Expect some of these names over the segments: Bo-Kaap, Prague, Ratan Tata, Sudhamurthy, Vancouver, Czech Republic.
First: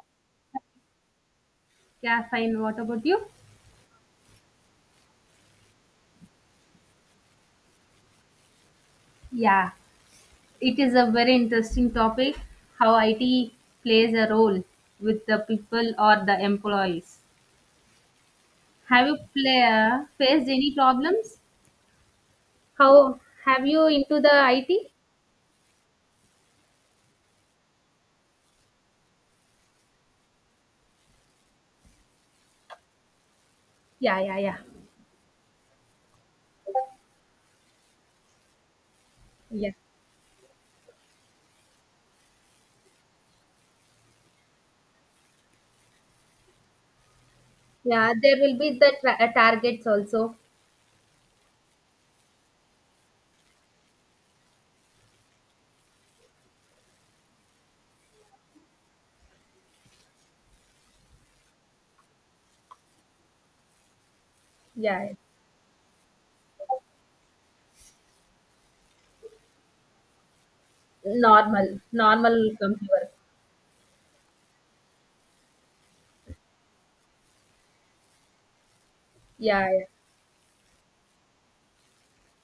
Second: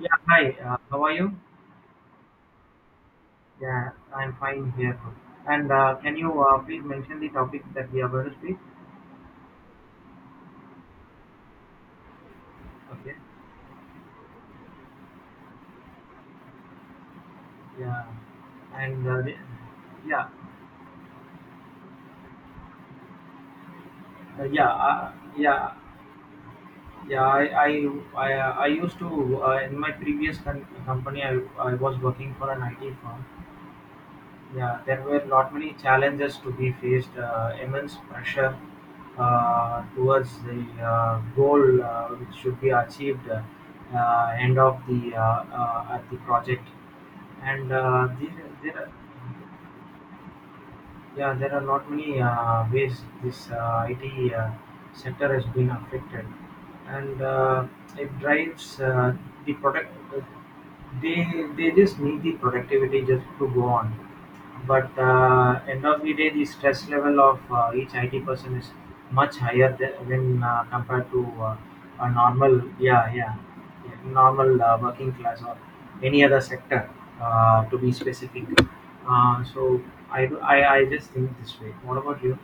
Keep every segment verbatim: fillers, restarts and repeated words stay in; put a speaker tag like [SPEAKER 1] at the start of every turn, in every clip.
[SPEAKER 1] Yeah, hi. Uh, how are you?
[SPEAKER 2] Yeah, fine. What about you?
[SPEAKER 1] Yeah, I'm fine here. And uh, can you uh, please mention the topic that we are going to speak?
[SPEAKER 2] Yeah, it is a very interesting topic how
[SPEAKER 1] Okay.
[SPEAKER 2] I T plays a role with the people or the employees.
[SPEAKER 1] Yeah. And
[SPEAKER 2] Have you
[SPEAKER 1] uh, the-
[SPEAKER 2] play, uh,
[SPEAKER 1] yeah,
[SPEAKER 2] faced any problems? How have you into the
[SPEAKER 1] uh, yeah,
[SPEAKER 2] I T?
[SPEAKER 1] uh, yeah, yeah. I I I, uh, I used to, uh, in my previous con- company. I, I was working for an I T firm.
[SPEAKER 2] Yeah, yeah, yeah.
[SPEAKER 1] Yeah, there were not many challenges to be faced. Uh, immense pressure,
[SPEAKER 2] Yeah.
[SPEAKER 1] uh, towards the uh, goal, uh, which should be achieved, uh, end of the uh, uh, at the project. And uh,
[SPEAKER 2] Yeah, there
[SPEAKER 1] there,
[SPEAKER 2] will be
[SPEAKER 1] there,
[SPEAKER 2] the tra- uh, targets also.
[SPEAKER 1] yeah, there are not many uh, ways this uh, I T, uh, sector has been affected. And uh, it drives, uh, the product. They they just need the productivity just to go on, but
[SPEAKER 2] Yeah,
[SPEAKER 1] uh, end of the day, the stress level of uh, each I T person is much higher than, than uh, compared to uh,
[SPEAKER 2] normal,
[SPEAKER 1] a
[SPEAKER 2] normal
[SPEAKER 1] normal.
[SPEAKER 2] computer.
[SPEAKER 1] Yeah, yeah, normal, uh, working class or any other sector, uh, to be specific. Uh,
[SPEAKER 2] Yeah,
[SPEAKER 1] so
[SPEAKER 2] yeah.
[SPEAKER 1] I, do- I I just think this way. What about you?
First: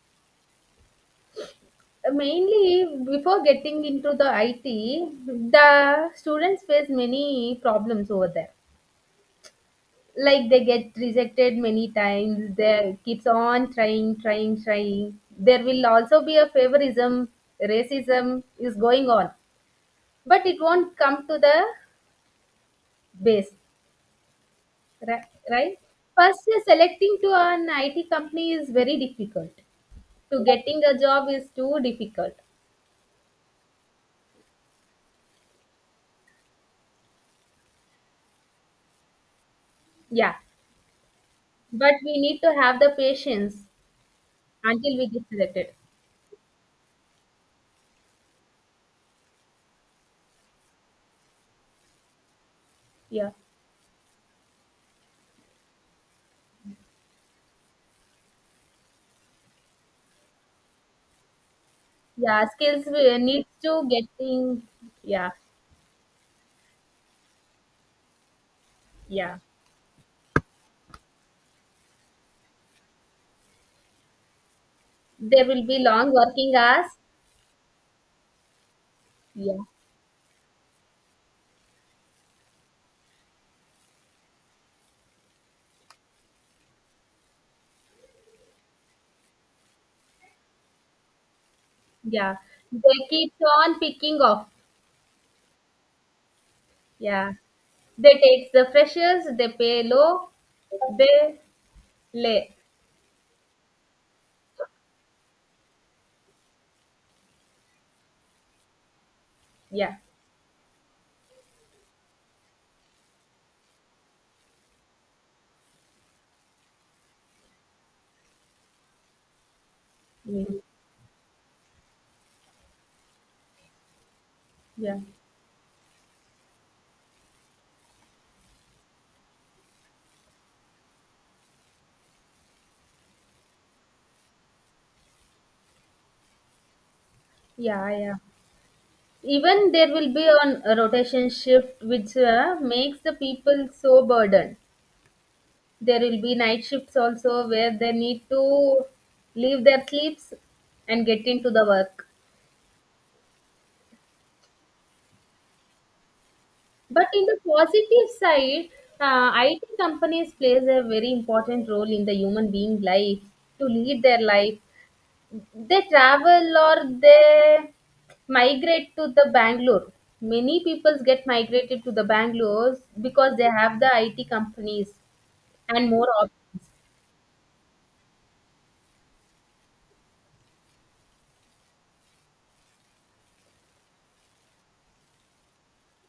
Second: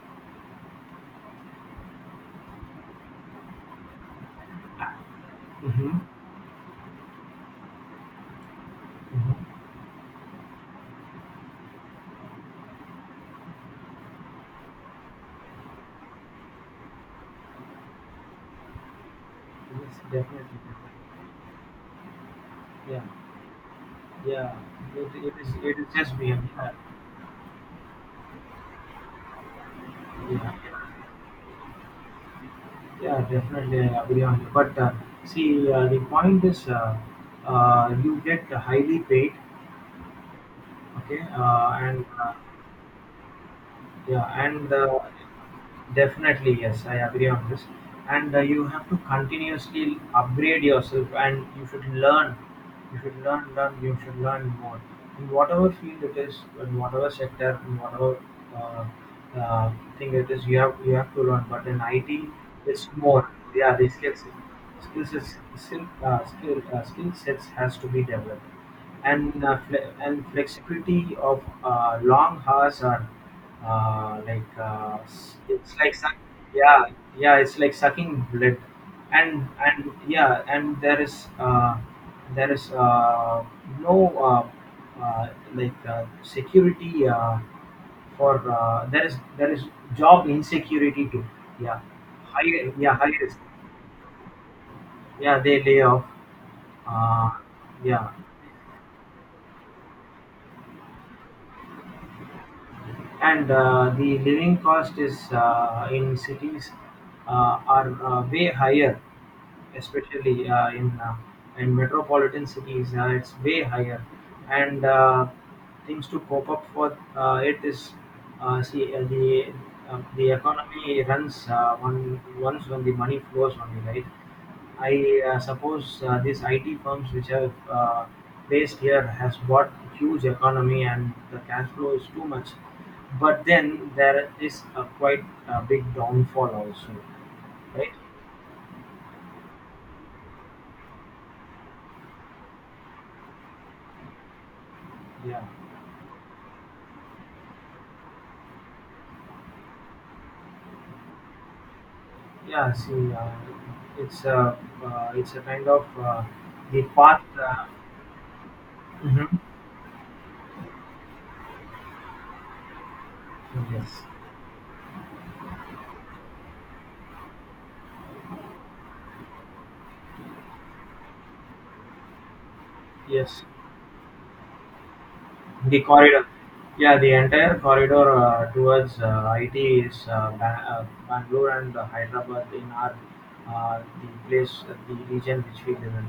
[SPEAKER 2] Uh, Mainly before getting into the I T,
[SPEAKER 1] Mm-hmm.
[SPEAKER 2] the students face many problems over there.
[SPEAKER 1] Mm-hmm.
[SPEAKER 2] Like they get rejected many times. They keeps on trying, trying, trying. There will also be a favorism, racism is going on,
[SPEAKER 1] Yes,
[SPEAKER 2] but
[SPEAKER 1] definitely.
[SPEAKER 2] it won't come to the
[SPEAKER 1] Yeah,
[SPEAKER 2] base.
[SPEAKER 1] yeah. It,
[SPEAKER 2] ri-
[SPEAKER 1] it is it
[SPEAKER 2] right,
[SPEAKER 1] is just me.
[SPEAKER 2] first uh,
[SPEAKER 1] Yeah,
[SPEAKER 2] selecting to an it company is very difficult. To
[SPEAKER 1] yeah,
[SPEAKER 2] getting a job is too difficult,
[SPEAKER 1] yeah. Definitely, I agree on you. But uh, see, uh, the point is, uh, uh, you get highly paid.
[SPEAKER 2] yeah,
[SPEAKER 1] Okay, uh,
[SPEAKER 2] but
[SPEAKER 1] and
[SPEAKER 2] we
[SPEAKER 1] uh,
[SPEAKER 2] need to have the patience
[SPEAKER 1] yeah, and uh,
[SPEAKER 2] until we get selected.
[SPEAKER 1] definitely, yes, I agree on this. And uh, you have to continuously upgrade yourself, and you should learn. You should
[SPEAKER 2] Yeah,
[SPEAKER 1] learn, learn. You should learn more in whatever field it is, in whatever sector, in whatever uh, uh, thing it is. You have you have to learn. But in I T,
[SPEAKER 2] yeah, skills
[SPEAKER 1] it's
[SPEAKER 2] we-
[SPEAKER 1] more.
[SPEAKER 2] needs to
[SPEAKER 1] Yeah, the skills,
[SPEAKER 2] getting,
[SPEAKER 1] skills,
[SPEAKER 2] yeah,
[SPEAKER 1] is- skill, uh, skill, uh, skill sets has to be developed,
[SPEAKER 2] yeah.
[SPEAKER 1] and uh, fle- and flexibility of uh, long hours are, uh, like, uh, s-
[SPEAKER 2] There will
[SPEAKER 1] it's
[SPEAKER 2] be
[SPEAKER 1] like
[SPEAKER 2] long
[SPEAKER 1] suck,
[SPEAKER 2] working
[SPEAKER 1] yeah,
[SPEAKER 2] hours.
[SPEAKER 1] yeah, it's like sucking blood. and
[SPEAKER 2] Yeah,
[SPEAKER 1] and yeah, and there is uh, there is, uh, no, uh, uh, like, uh, security, uh, for, uh, there is there is job insecurity too, yeah,
[SPEAKER 2] yeah.
[SPEAKER 1] high, yeah,
[SPEAKER 2] They
[SPEAKER 1] high
[SPEAKER 2] keep
[SPEAKER 1] risk,
[SPEAKER 2] on picking off.
[SPEAKER 1] yeah, they lay off, uh,
[SPEAKER 2] Yeah,
[SPEAKER 1] yeah.
[SPEAKER 2] they take the freshers. They pay low. They lay.
[SPEAKER 1] And uh, the living cost is, uh, in cities, uh, are, uh, way higher,
[SPEAKER 2] Yeah.
[SPEAKER 1] especially uh, in uh, in metropolitan cities, uh, it's way higher. And uh, things to cope up for, uh, it is, uh, see, uh, the uh, the
[SPEAKER 2] Mm,
[SPEAKER 1] economy runs, uh, one once when the money flows only, right?
[SPEAKER 2] yeah,
[SPEAKER 1] I uh, suppose uh, these I T firms which have uh, based here has bought huge economy, and the cash flow is too much. But then there is a quite a big downfall also,
[SPEAKER 2] yeah,
[SPEAKER 1] right?
[SPEAKER 2] yeah. Even there will be on a rotation shift, which uh, makes the people so burdened.
[SPEAKER 1] Yeah,
[SPEAKER 2] There will be night shifts also where they need to leave their sleeps and get into the work.
[SPEAKER 1] yeah. See, uh, it's a uh, it's a kind of, uh, the
[SPEAKER 2] But
[SPEAKER 1] path.
[SPEAKER 2] in the
[SPEAKER 1] Uh,
[SPEAKER 2] positive side, uh,
[SPEAKER 1] Mhm.
[SPEAKER 2] I T companies plays a very important role in the human being life to
[SPEAKER 1] Yes,
[SPEAKER 2] lead their life. They travel or they migrate to the Bangalore. Many people get migrated to the Bangalore because
[SPEAKER 1] yes.
[SPEAKER 2] they have the I T companies
[SPEAKER 1] The
[SPEAKER 2] and more
[SPEAKER 1] corridor,
[SPEAKER 2] options.
[SPEAKER 1] yeah, the entire corridor, uh, towards uh, I T is, uh, ba- uh, Bangalore and uh, Hyderabad in our, uh, the place, uh, the region which we live in.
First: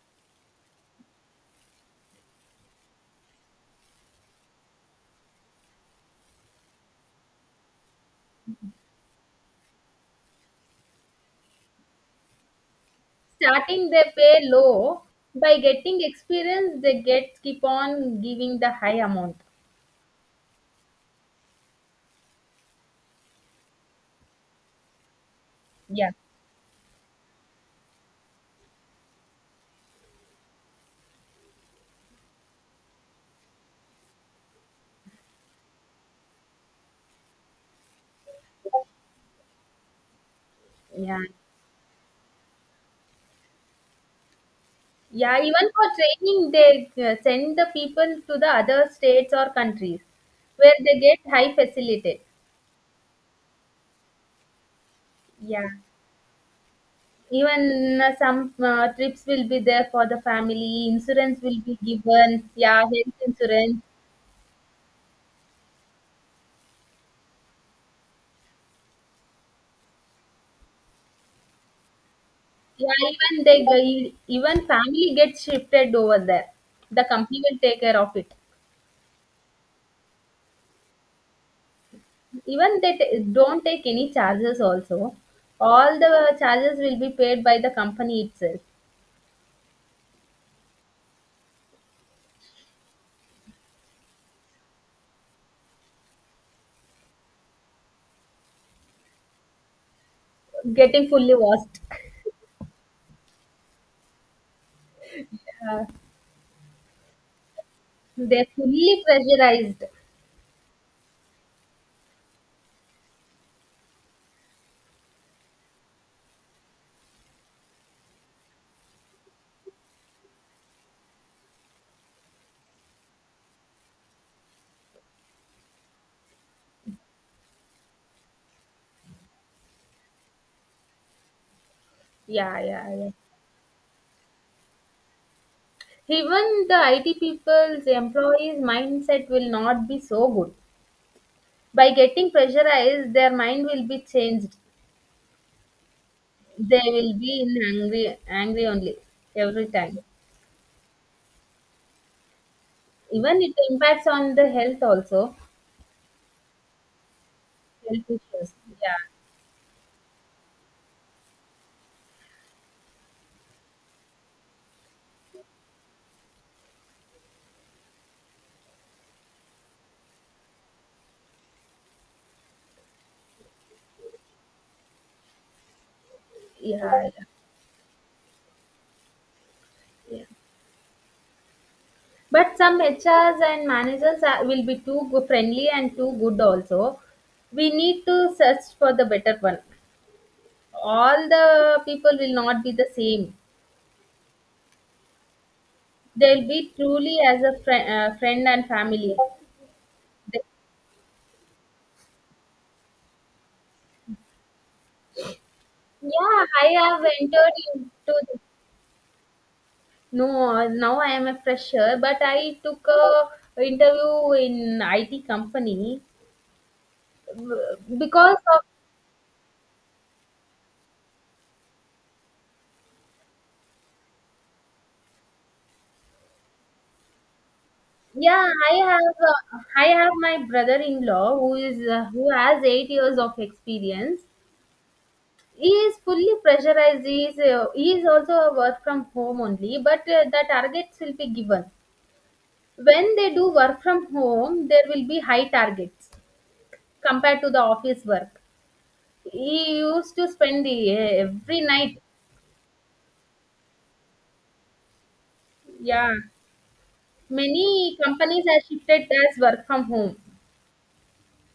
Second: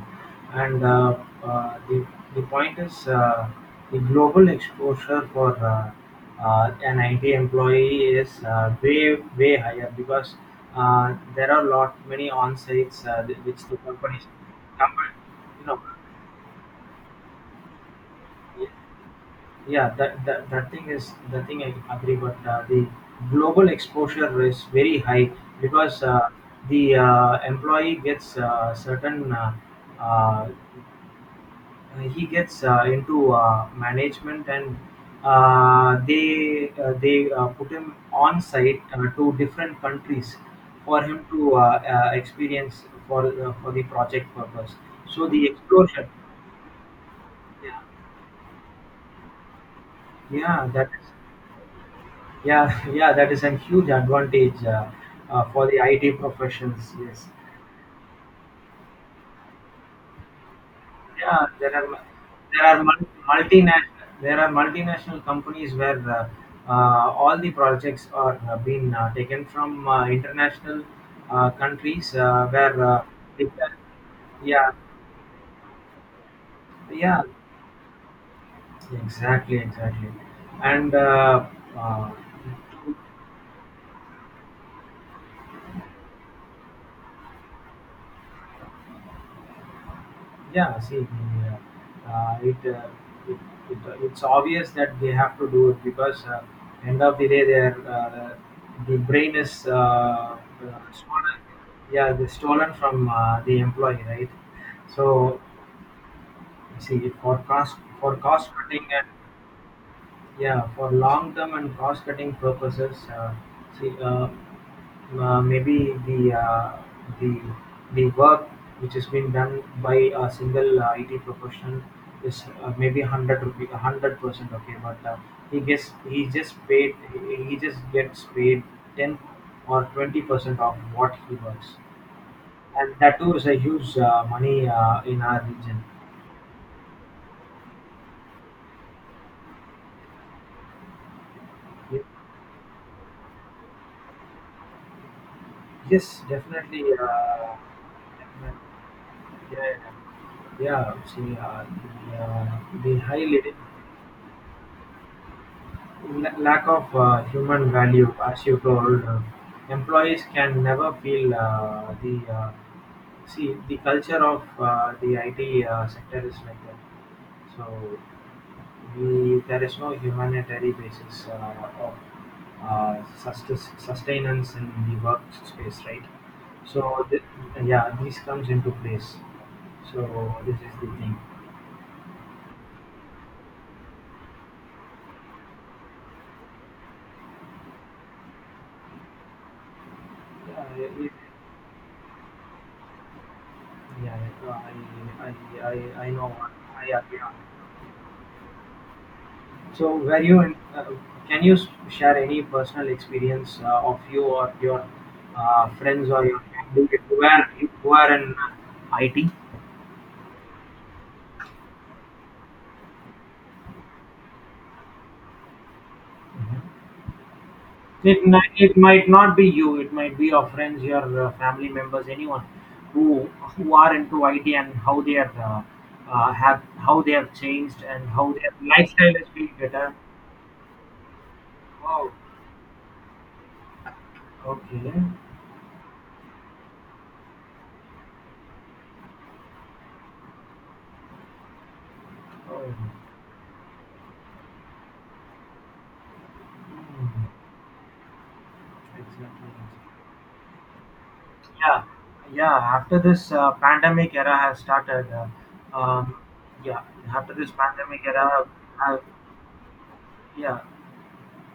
[SPEAKER 1] And uh, uh, the the point is, uh, the global exposure for, uh, uh, an I T employee is, uh, way way higher, because uh, there are lot many on sites, uh, which the
[SPEAKER 2] Starting they
[SPEAKER 1] companies
[SPEAKER 2] pay low,
[SPEAKER 1] company
[SPEAKER 2] by
[SPEAKER 1] you know
[SPEAKER 2] getting experience they get keep on giving the high amount.
[SPEAKER 1] Yeah, that, that that thing is the thing I agree, but uh, the global exposure is very high because
[SPEAKER 2] Yeah,
[SPEAKER 1] uh, the uh, employee gets uh, certain, uh, uh, he gets uh, into uh, management, and uh, they uh, they uh, put him on site uh, to different countries for
[SPEAKER 2] yeah.
[SPEAKER 1] him to, uh, uh, experience for, uh, for the project purpose. So
[SPEAKER 2] Yeah,
[SPEAKER 1] the
[SPEAKER 2] even for
[SPEAKER 1] exposure,
[SPEAKER 2] training, they uh, send the
[SPEAKER 1] yeah,
[SPEAKER 2] people to the other states or countries
[SPEAKER 1] yeah,
[SPEAKER 2] where
[SPEAKER 1] that
[SPEAKER 2] they
[SPEAKER 1] is.
[SPEAKER 2] get high facility.
[SPEAKER 1] Yeah, yeah, that is a huge advantage, uh, uh, for
[SPEAKER 2] Yeah,
[SPEAKER 1] the I T professions. Yes,
[SPEAKER 2] even uh, some uh, trips will be there for the family, insurance
[SPEAKER 1] yeah,
[SPEAKER 2] will
[SPEAKER 1] there
[SPEAKER 2] be
[SPEAKER 1] are
[SPEAKER 2] given.
[SPEAKER 1] there
[SPEAKER 2] Yeah,
[SPEAKER 1] are mul-
[SPEAKER 2] health insurance.
[SPEAKER 1] multinational there are multinational companies where, uh, uh, all the projects are uh, being uh, taken from uh, international uh, countries uh, where,
[SPEAKER 2] Yeah,
[SPEAKER 1] uh,
[SPEAKER 2] even
[SPEAKER 1] it,
[SPEAKER 2] they g- even
[SPEAKER 1] yeah,
[SPEAKER 2] family gets shifted over there. The
[SPEAKER 1] yeah,
[SPEAKER 2] company will take care of it.
[SPEAKER 1] exactly, exactly, and uh, uh,
[SPEAKER 2] Even they t- don't take any charges also. All the charges will be paid by the company itself.
[SPEAKER 1] yeah, see, uh, uh, it, uh, it, it uh, it's obvious that they have to do it because uh, end of the day, their, uh, the brain is, uh, uh,
[SPEAKER 2] Getting fully
[SPEAKER 1] stolen.
[SPEAKER 2] washed.
[SPEAKER 1] Yeah, they stolen from uh, the employee, right? So, see, for cost for
[SPEAKER 2] They're
[SPEAKER 1] cost cutting,
[SPEAKER 2] fully
[SPEAKER 1] and
[SPEAKER 2] pressurized.
[SPEAKER 1] yeah, for long term and cost cutting purposes, uh, see. Uh, uh, maybe the, uh, the the work which is being done by a single, uh, I T professional is, uh, maybe hundred rupee, hundred percent okay, but uh, he gets he just paid he he just gets paid ten or twenty percent of what he works,
[SPEAKER 2] Yeah,
[SPEAKER 1] and
[SPEAKER 2] yeah, yeah.
[SPEAKER 1] that too is a huge, uh, money, uh, in our region.
[SPEAKER 2] Even the I T people's employees' mindset will not be so good. By
[SPEAKER 1] Ye-
[SPEAKER 2] getting pressurized, their mind will be changed.
[SPEAKER 1] Yes,
[SPEAKER 2] They
[SPEAKER 1] definitely.
[SPEAKER 2] will be
[SPEAKER 1] Uh,
[SPEAKER 2] in angry,
[SPEAKER 1] definitely.
[SPEAKER 2] angry only
[SPEAKER 1] Yeah,
[SPEAKER 2] every
[SPEAKER 1] yeah.
[SPEAKER 2] time.
[SPEAKER 1] Yeah. See, uh, the, uh, the high
[SPEAKER 2] Even
[SPEAKER 1] leader.
[SPEAKER 2] it impacts on the health also.
[SPEAKER 1] L- Lack of uh, human
[SPEAKER 2] Health
[SPEAKER 1] value, as
[SPEAKER 2] issues.
[SPEAKER 1] you
[SPEAKER 2] Yeah,
[SPEAKER 1] told, uh, employees can never feel uh, the, uh, see the culture of uh, the I T, uh, sector is like that. So we there is no humanitarian basis uh, of uh, sustes- sustenance in the work space, right?
[SPEAKER 2] yeah,
[SPEAKER 1] So th-
[SPEAKER 2] yeah,
[SPEAKER 1] yeah, this comes into place. So
[SPEAKER 2] yeah.
[SPEAKER 1] this is the thing.
[SPEAKER 2] But some H Rs and managers are, will be too go- friendly and too good also. We need to search for the better one,
[SPEAKER 1] Yeah, it,
[SPEAKER 2] all the people will not be the same.
[SPEAKER 1] yeah, I, I, I, I know.
[SPEAKER 2] They'll be
[SPEAKER 1] I
[SPEAKER 2] truly
[SPEAKER 1] agree.
[SPEAKER 2] as a friend, uh, friend and family.
[SPEAKER 1] So, were you
[SPEAKER 2] They-
[SPEAKER 1] in, uh, can you s- share any personal experience uh, of you or your, uh, friends or your
[SPEAKER 2] yeah, I
[SPEAKER 1] family
[SPEAKER 2] have
[SPEAKER 1] who were
[SPEAKER 2] entered into
[SPEAKER 1] who are in
[SPEAKER 2] the,
[SPEAKER 1] I T?
[SPEAKER 2] no. Now I am a fresher, but I took a interview in I T company
[SPEAKER 1] Mhm.
[SPEAKER 2] w-
[SPEAKER 1] It,
[SPEAKER 2] because
[SPEAKER 1] mi-
[SPEAKER 2] of,
[SPEAKER 1] it might not be you. It might be your friends, your, uh, family members, anyone who who are into I T, and how they are, uh, uh, have how they have changed, and how
[SPEAKER 2] yeah.
[SPEAKER 1] their
[SPEAKER 2] I
[SPEAKER 1] lifestyle
[SPEAKER 2] have
[SPEAKER 1] is being
[SPEAKER 2] uh, I
[SPEAKER 1] better.
[SPEAKER 2] have my brother-in-law who is uh,
[SPEAKER 1] Wow.
[SPEAKER 2] who has eight years of experience.
[SPEAKER 1] Okay.
[SPEAKER 2] He is fully pressurized. He is, uh, he is also a work from home only, but uh, the targets will be given.
[SPEAKER 1] Oh.
[SPEAKER 2] When they do work from home, there will be high targets
[SPEAKER 1] Hmm.
[SPEAKER 2] compared to the office work.
[SPEAKER 1] Exactly.
[SPEAKER 2] He used to spend the, uh, every
[SPEAKER 1] Yeah,
[SPEAKER 2] night,
[SPEAKER 1] yeah. After this uh, pandemic era has started, uh,
[SPEAKER 2] yeah,
[SPEAKER 1] um, yeah. After this
[SPEAKER 2] many
[SPEAKER 1] pandemic
[SPEAKER 2] companies
[SPEAKER 1] era,
[SPEAKER 2] have
[SPEAKER 1] uh,
[SPEAKER 2] shifted as work from home,
[SPEAKER 1] yeah,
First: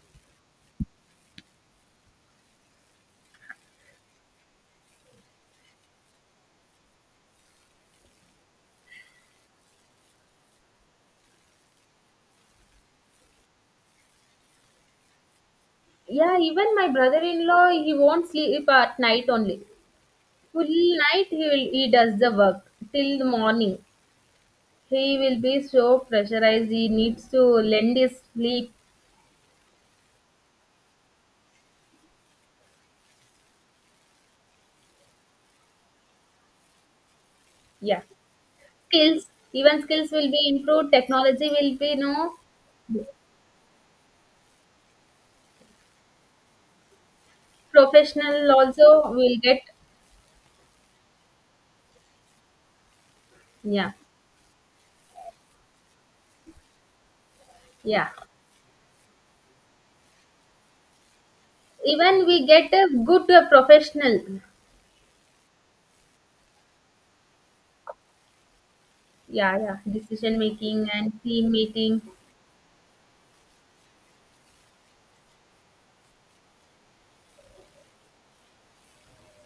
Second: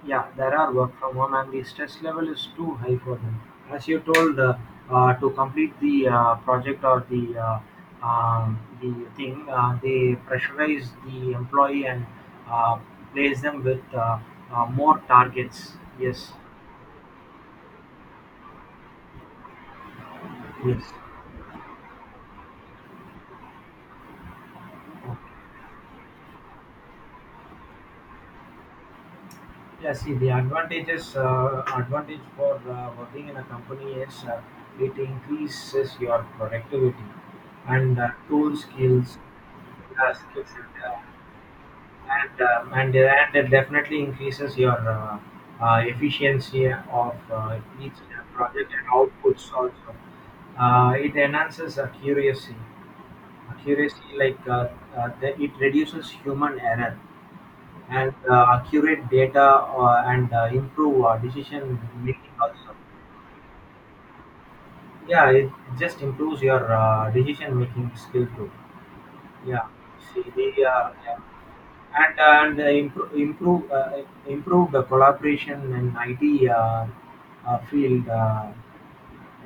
[SPEAKER 1] yeah. There are work from home, and the stress level is too high for them. As you told, uh, uh, to complete the, uh, project or the, uh, um, the thing, uh, they pressurize the employee and, uh, place them with, uh, uh, more targets. Yes,
[SPEAKER 2] yeah, even my brother-in-law. He won't sleep at night only, full
[SPEAKER 1] yes.
[SPEAKER 2] night he will, he does the work till the morning. He will be so pressurized. He needs to lend his sleep.
[SPEAKER 1] Yeah, see, the advantages, uh, advantage for uh, working in a company is, uh, it increases your productivity and
[SPEAKER 2] Yeah.
[SPEAKER 1] uh, tool skills,
[SPEAKER 2] Skills, even skills
[SPEAKER 1] uh,
[SPEAKER 2] will be
[SPEAKER 1] skills,
[SPEAKER 2] improved.
[SPEAKER 1] uh,
[SPEAKER 2] Technology will be, no,
[SPEAKER 1] and uh, and uh, and it definitely increases your, uh, uh, efficiency of uh, each uh,
[SPEAKER 2] professional
[SPEAKER 1] project and
[SPEAKER 2] also will
[SPEAKER 1] outputs
[SPEAKER 2] get,
[SPEAKER 1] also. Uh, it enhances accuracy.
[SPEAKER 2] yeah,
[SPEAKER 1] Accuracy, like, uh, uh, the, it reduces human error,
[SPEAKER 2] yeah.
[SPEAKER 1] and uh, accurate data, uh, and uh, improve uh, decision
[SPEAKER 2] Even
[SPEAKER 1] making
[SPEAKER 2] we get
[SPEAKER 1] also.
[SPEAKER 2] a good uh, professional,
[SPEAKER 1] Yeah, it just improves your uh, decision making skill too.
[SPEAKER 2] yeah,
[SPEAKER 1] Yeah,
[SPEAKER 2] yeah,
[SPEAKER 1] see
[SPEAKER 2] decision
[SPEAKER 1] the
[SPEAKER 2] making
[SPEAKER 1] uh, yeah.
[SPEAKER 2] and team meeting.
[SPEAKER 1] and uh, and uh, improve improve uh, improve the collaboration in I T, uh, uh, field, uh,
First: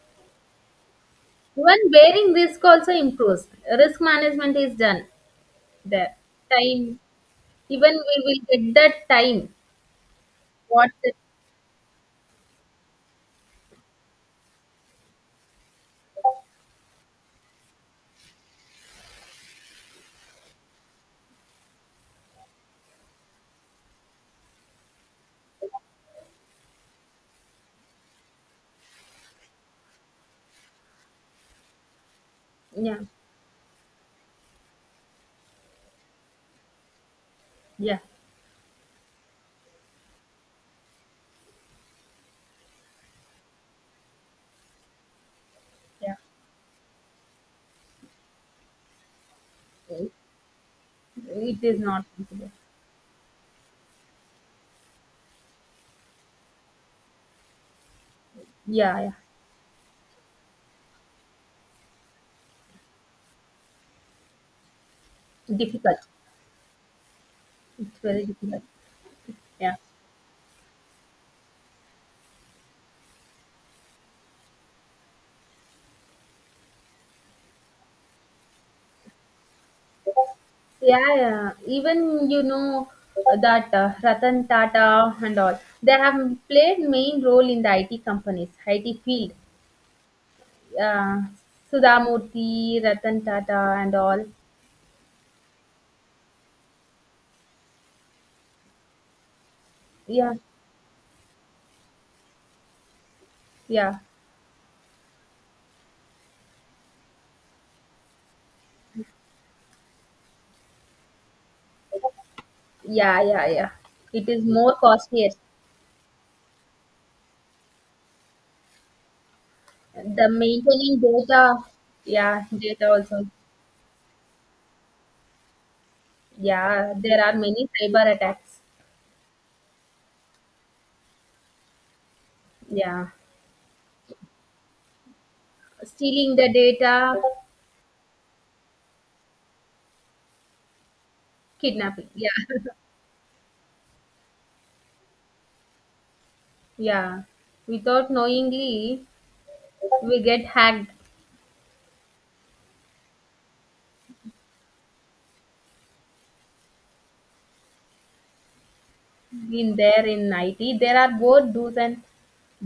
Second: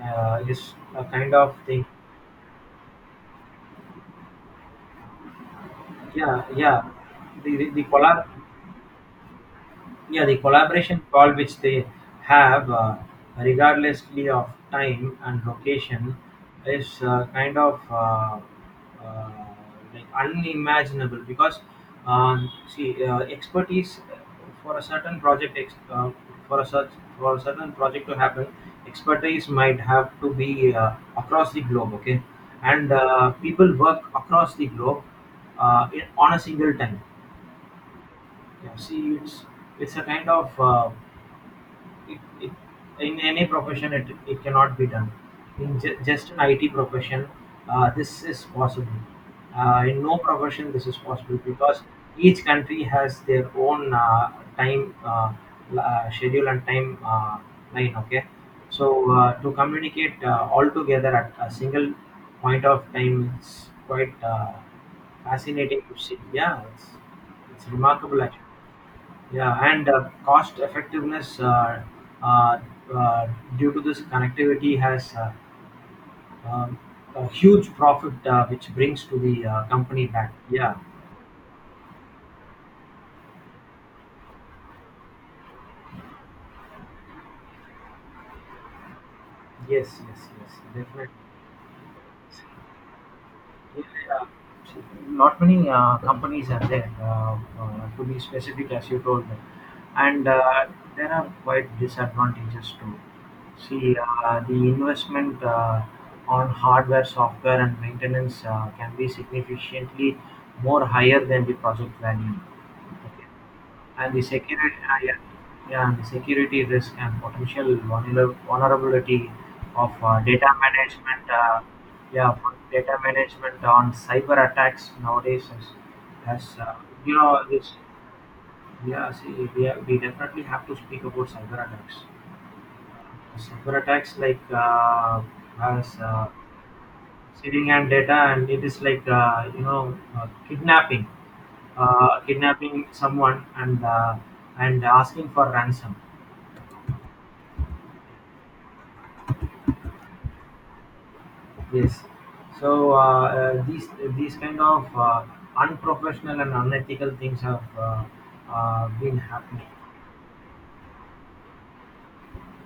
[SPEAKER 1] uh, is a kind of thing.
[SPEAKER 2] Even bearing risk also improves. Risk management is done. The
[SPEAKER 1] Yeah, yeah,
[SPEAKER 2] time,
[SPEAKER 1] the the, the
[SPEAKER 2] even
[SPEAKER 1] collab.
[SPEAKER 2] we will get that time.
[SPEAKER 1] Yeah, the
[SPEAKER 2] What,
[SPEAKER 1] collaboration
[SPEAKER 2] the,
[SPEAKER 1] call which they have, uh, regardlessly of time and location, is uh, kind of, uh, uh, like unimaginable, because um, see, uh, expertise for a certain project, ex- uh, for a such for a certain project to happen, expertise might have to be uh, across the globe. Okay, and
[SPEAKER 2] yeah,
[SPEAKER 1] uh, people work across the globe, uh, in, on a single time.
[SPEAKER 2] yeah,
[SPEAKER 1] Yeah, see, it's it's a kind of, uh, it, it, in any profession it, it cannot be done in ju-
[SPEAKER 2] yeah.
[SPEAKER 1] just an I T profession. Uh, this is possible, uh, in no profession this is possible,
[SPEAKER 2] It is
[SPEAKER 1] because
[SPEAKER 2] not
[SPEAKER 1] each
[SPEAKER 2] possible.
[SPEAKER 1] country has their own, uh, time, uh, l- uh, schedule and time, uh, line. Okay,
[SPEAKER 2] Yeah,
[SPEAKER 1] so
[SPEAKER 2] yeah.
[SPEAKER 1] uh, to communicate, uh, all together at a single point of time, it's quite, uh, fascinating to
[SPEAKER 2] Difficult.
[SPEAKER 1] see. Yeah, it's, it's
[SPEAKER 2] It's
[SPEAKER 1] remarkable
[SPEAKER 2] very
[SPEAKER 1] actually.
[SPEAKER 2] difficult.
[SPEAKER 1] Yeah,
[SPEAKER 2] Yeah.
[SPEAKER 1] and uh, cost effectiveness, uh, uh, uh, due to this connectivity has, uh, um, a huge profit, uh, which brings to the uh, company back. Yeah,
[SPEAKER 2] Yeah, yeah. Even you know uh, that uh, Ratan Tata and all, they have played main role in the I T companies, I T field.
[SPEAKER 1] yes, yes, yes, definitely.
[SPEAKER 2] Uh, Sudhamurthy, Ratan Tata and
[SPEAKER 1] Yeah.
[SPEAKER 2] all.
[SPEAKER 1] Not many uh, companies are there, uh, uh, to be specific, as you told me. And
[SPEAKER 2] Yeah,
[SPEAKER 1] uh, there are quite disadvantages too. See,
[SPEAKER 2] yeah.
[SPEAKER 1] uh, the investment uh, on hardware, software, and maintenance, uh, can be significantly more higher than the project value.
[SPEAKER 2] Yeah,
[SPEAKER 1] Okay,
[SPEAKER 2] yeah, yeah.
[SPEAKER 1] and the
[SPEAKER 2] It is more
[SPEAKER 1] security, ah, yeah,
[SPEAKER 2] costlier.
[SPEAKER 1] yeah, the security risk and potential vulner- vulnerability of uh,
[SPEAKER 2] The
[SPEAKER 1] data
[SPEAKER 2] maintaining
[SPEAKER 1] management,
[SPEAKER 2] data,
[SPEAKER 1] uh, yeah,
[SPEAKER 2] yeah,
[SPEAKER 1] for
[SPEAKER 2] data
[SPEAKER 1] data
[SPEAKER 2] also.
[SPEAKER 1] management on cyber attacks nowadays is, has, uh,
[SPEAKER 2] Yeah,
[SPEAKER 1] you
[SPEAKER 2] there are
[SPEAKER 1] know,
[SPEAKER 2] many
[SPEAKER 1] this,
[SPEAKER 2] cyber attacks.
[SPEAKER 1] yeah, see, we, have, we definitely have to speak about cyber attacks.
[SPEAKER 2] Yeah.
[SPEAKER 1] Cyber attacks like, uh, as, uh,
[SPEAKER 2] Stealing the data,
[SPEAKER 1] sitting and data, and it is like, uh, you know uh, kidnapping,
[SPEAKER 2] kidnapping.
[SPEAKER 1] uh,
[SPEAKER 2] Yeah,
[SPEAKER 1] kidnapping someone and, uh, and asking for ransom.
[SPEAKER 2] yeah. Without knowingly, we get hacked
[SPEAKER 1] Yes. So, uh, uh, these these kind of, uh, unprofessional and unethical things have, uh, uh, been happening.
[SPEAKER 2] in there in I T. There are both do's and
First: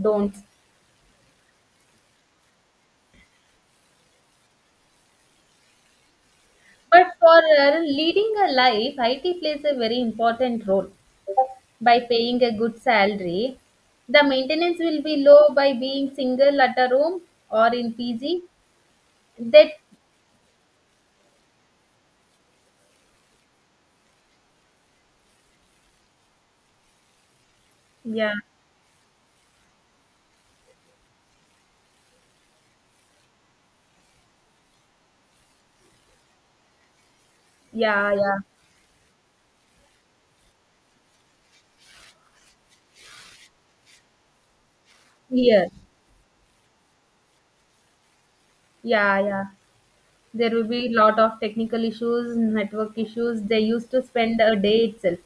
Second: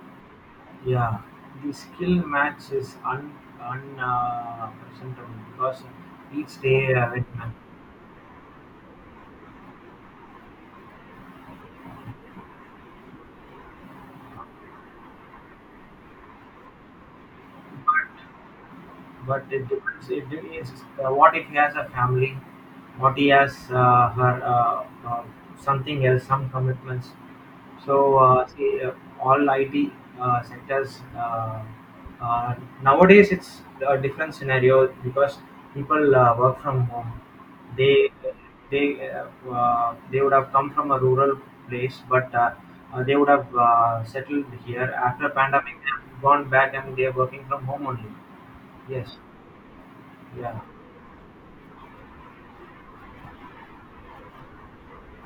[SPEAKER 2] don'ts.
[SPEAKER 1] Yeah, the skill match is un un uh, presentable, because each day,
[SPEAKER 2] But
[SPEAKER 1] uh, it
[SPEAKER 2] for
[SPEAKER 1] ma-
[SPEAKER 2] uh, leading a life, I T plays a very important role. By paying a good salary, the maintenance will be low by being single at a room or in P G.
[SPEAKER 1] but it
[SPEAKER 2] That
[SPEAKER 1] depends. It de- is uh, What if he has a family, what he has, uh, her, uh, uh, something else, some commitments. So,
[SPEAKER 2] yeah,
[SPEAKER 1] uh, see, uh, all I T, uh, sectors, uh, uh, nowadays it's a different scenario, because people uh, work from home. They
[SPEAKER 2] yeah, yeah.
[SPEAKER 1] they uh, uh, they would have come from a rural place, but uh, uh, they would have uh, settled here after
[SPEAKER 2] Here,
[SPEAKER 1] pandemic. They have gone back and they are working from home only. Yes,
[SPEAKER 2] yeah, yeah, there
[SPEAKER 1] yeah.
[SPEAKER 2] will be a lot of technical issues, network issues. They used to spend a day itself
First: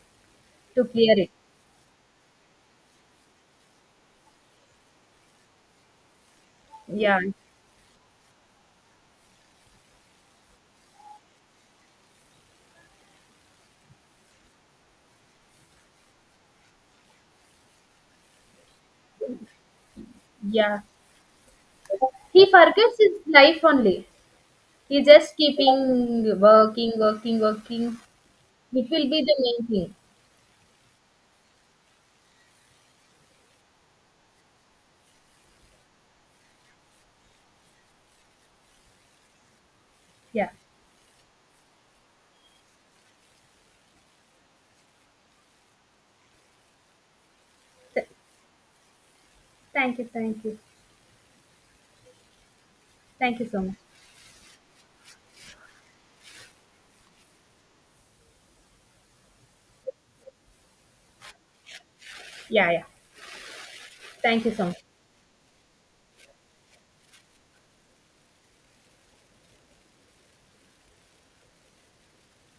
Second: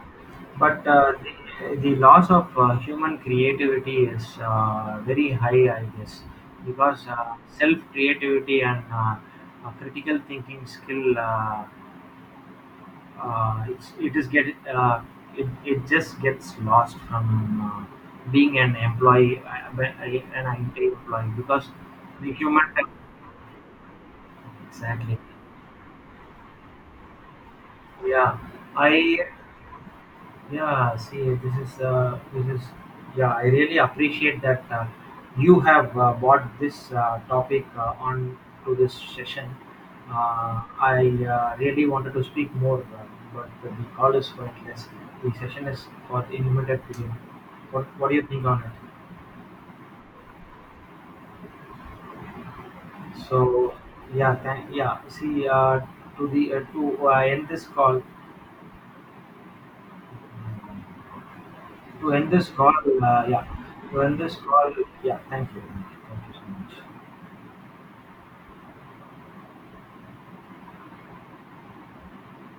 [SPEAKER 2] to
[SPEAKER 1] But uh,
[SPEAKER 2] clear it.
[SPEAKER 1] the, the loss of uh, human creativity is, uh, very high, I guess, because
[SPEAKER 2] Yeah,
[SPEAKER 1] uh, self creativity and, uh, uh, critical thinking skill, uh, uh, it's, it is get uh, it, it just gets lost from uh, being an employee, uh, an
[SPEAKER 2] yeah.
[SPEAKER 1] I T employee, because the
[SPEAKER 2] He
[SPEAKER 1] human tech-
[SPEAKER 2] forgets his life only. He
[SPEAKER 1] exactly.
[SPEAKER 2] just keeping working, working, working.
[SPEAKER 1] Yeah,
[SPEAKER 2] It will
[SPEAKER 1] I
[SPEAKER 2] be the main thing.
[SPEAKER 1] yeah, see, this is, uh, this is yeah. I really appreciate that uh, you have uh, brought this uh, topic uh, on to this session.
[SPEAKER 2] Yeah.
[SPEAKER 1] Uh, I uh, really wanted to speak more, uh, but the call is pointless. The session is for the limited period. What
[SPEAKER 2] Th-
[SPEAKER 1] What do you think on it?
[SPEAKER 2] thank you, thank you, thank you so
[SPEAKER 1] So
[SPEAKER 2] much.
[SPEAKER 1] yeah, thank, yeah. See, uh, to the uh, to uh, end this call, to end this
[SPEAKER 2] Yeah,
[SPEAKER 1] call,
[SPEAKER 2] yeah.
[SPEAKER 1] uh, yeah, to end this
[SPEAKER 2] Thank you so
[SPEAKER 1] call,
[SPEAKER 2] much.
[SPEAKER 1] yeah. Thank you, thank you so much.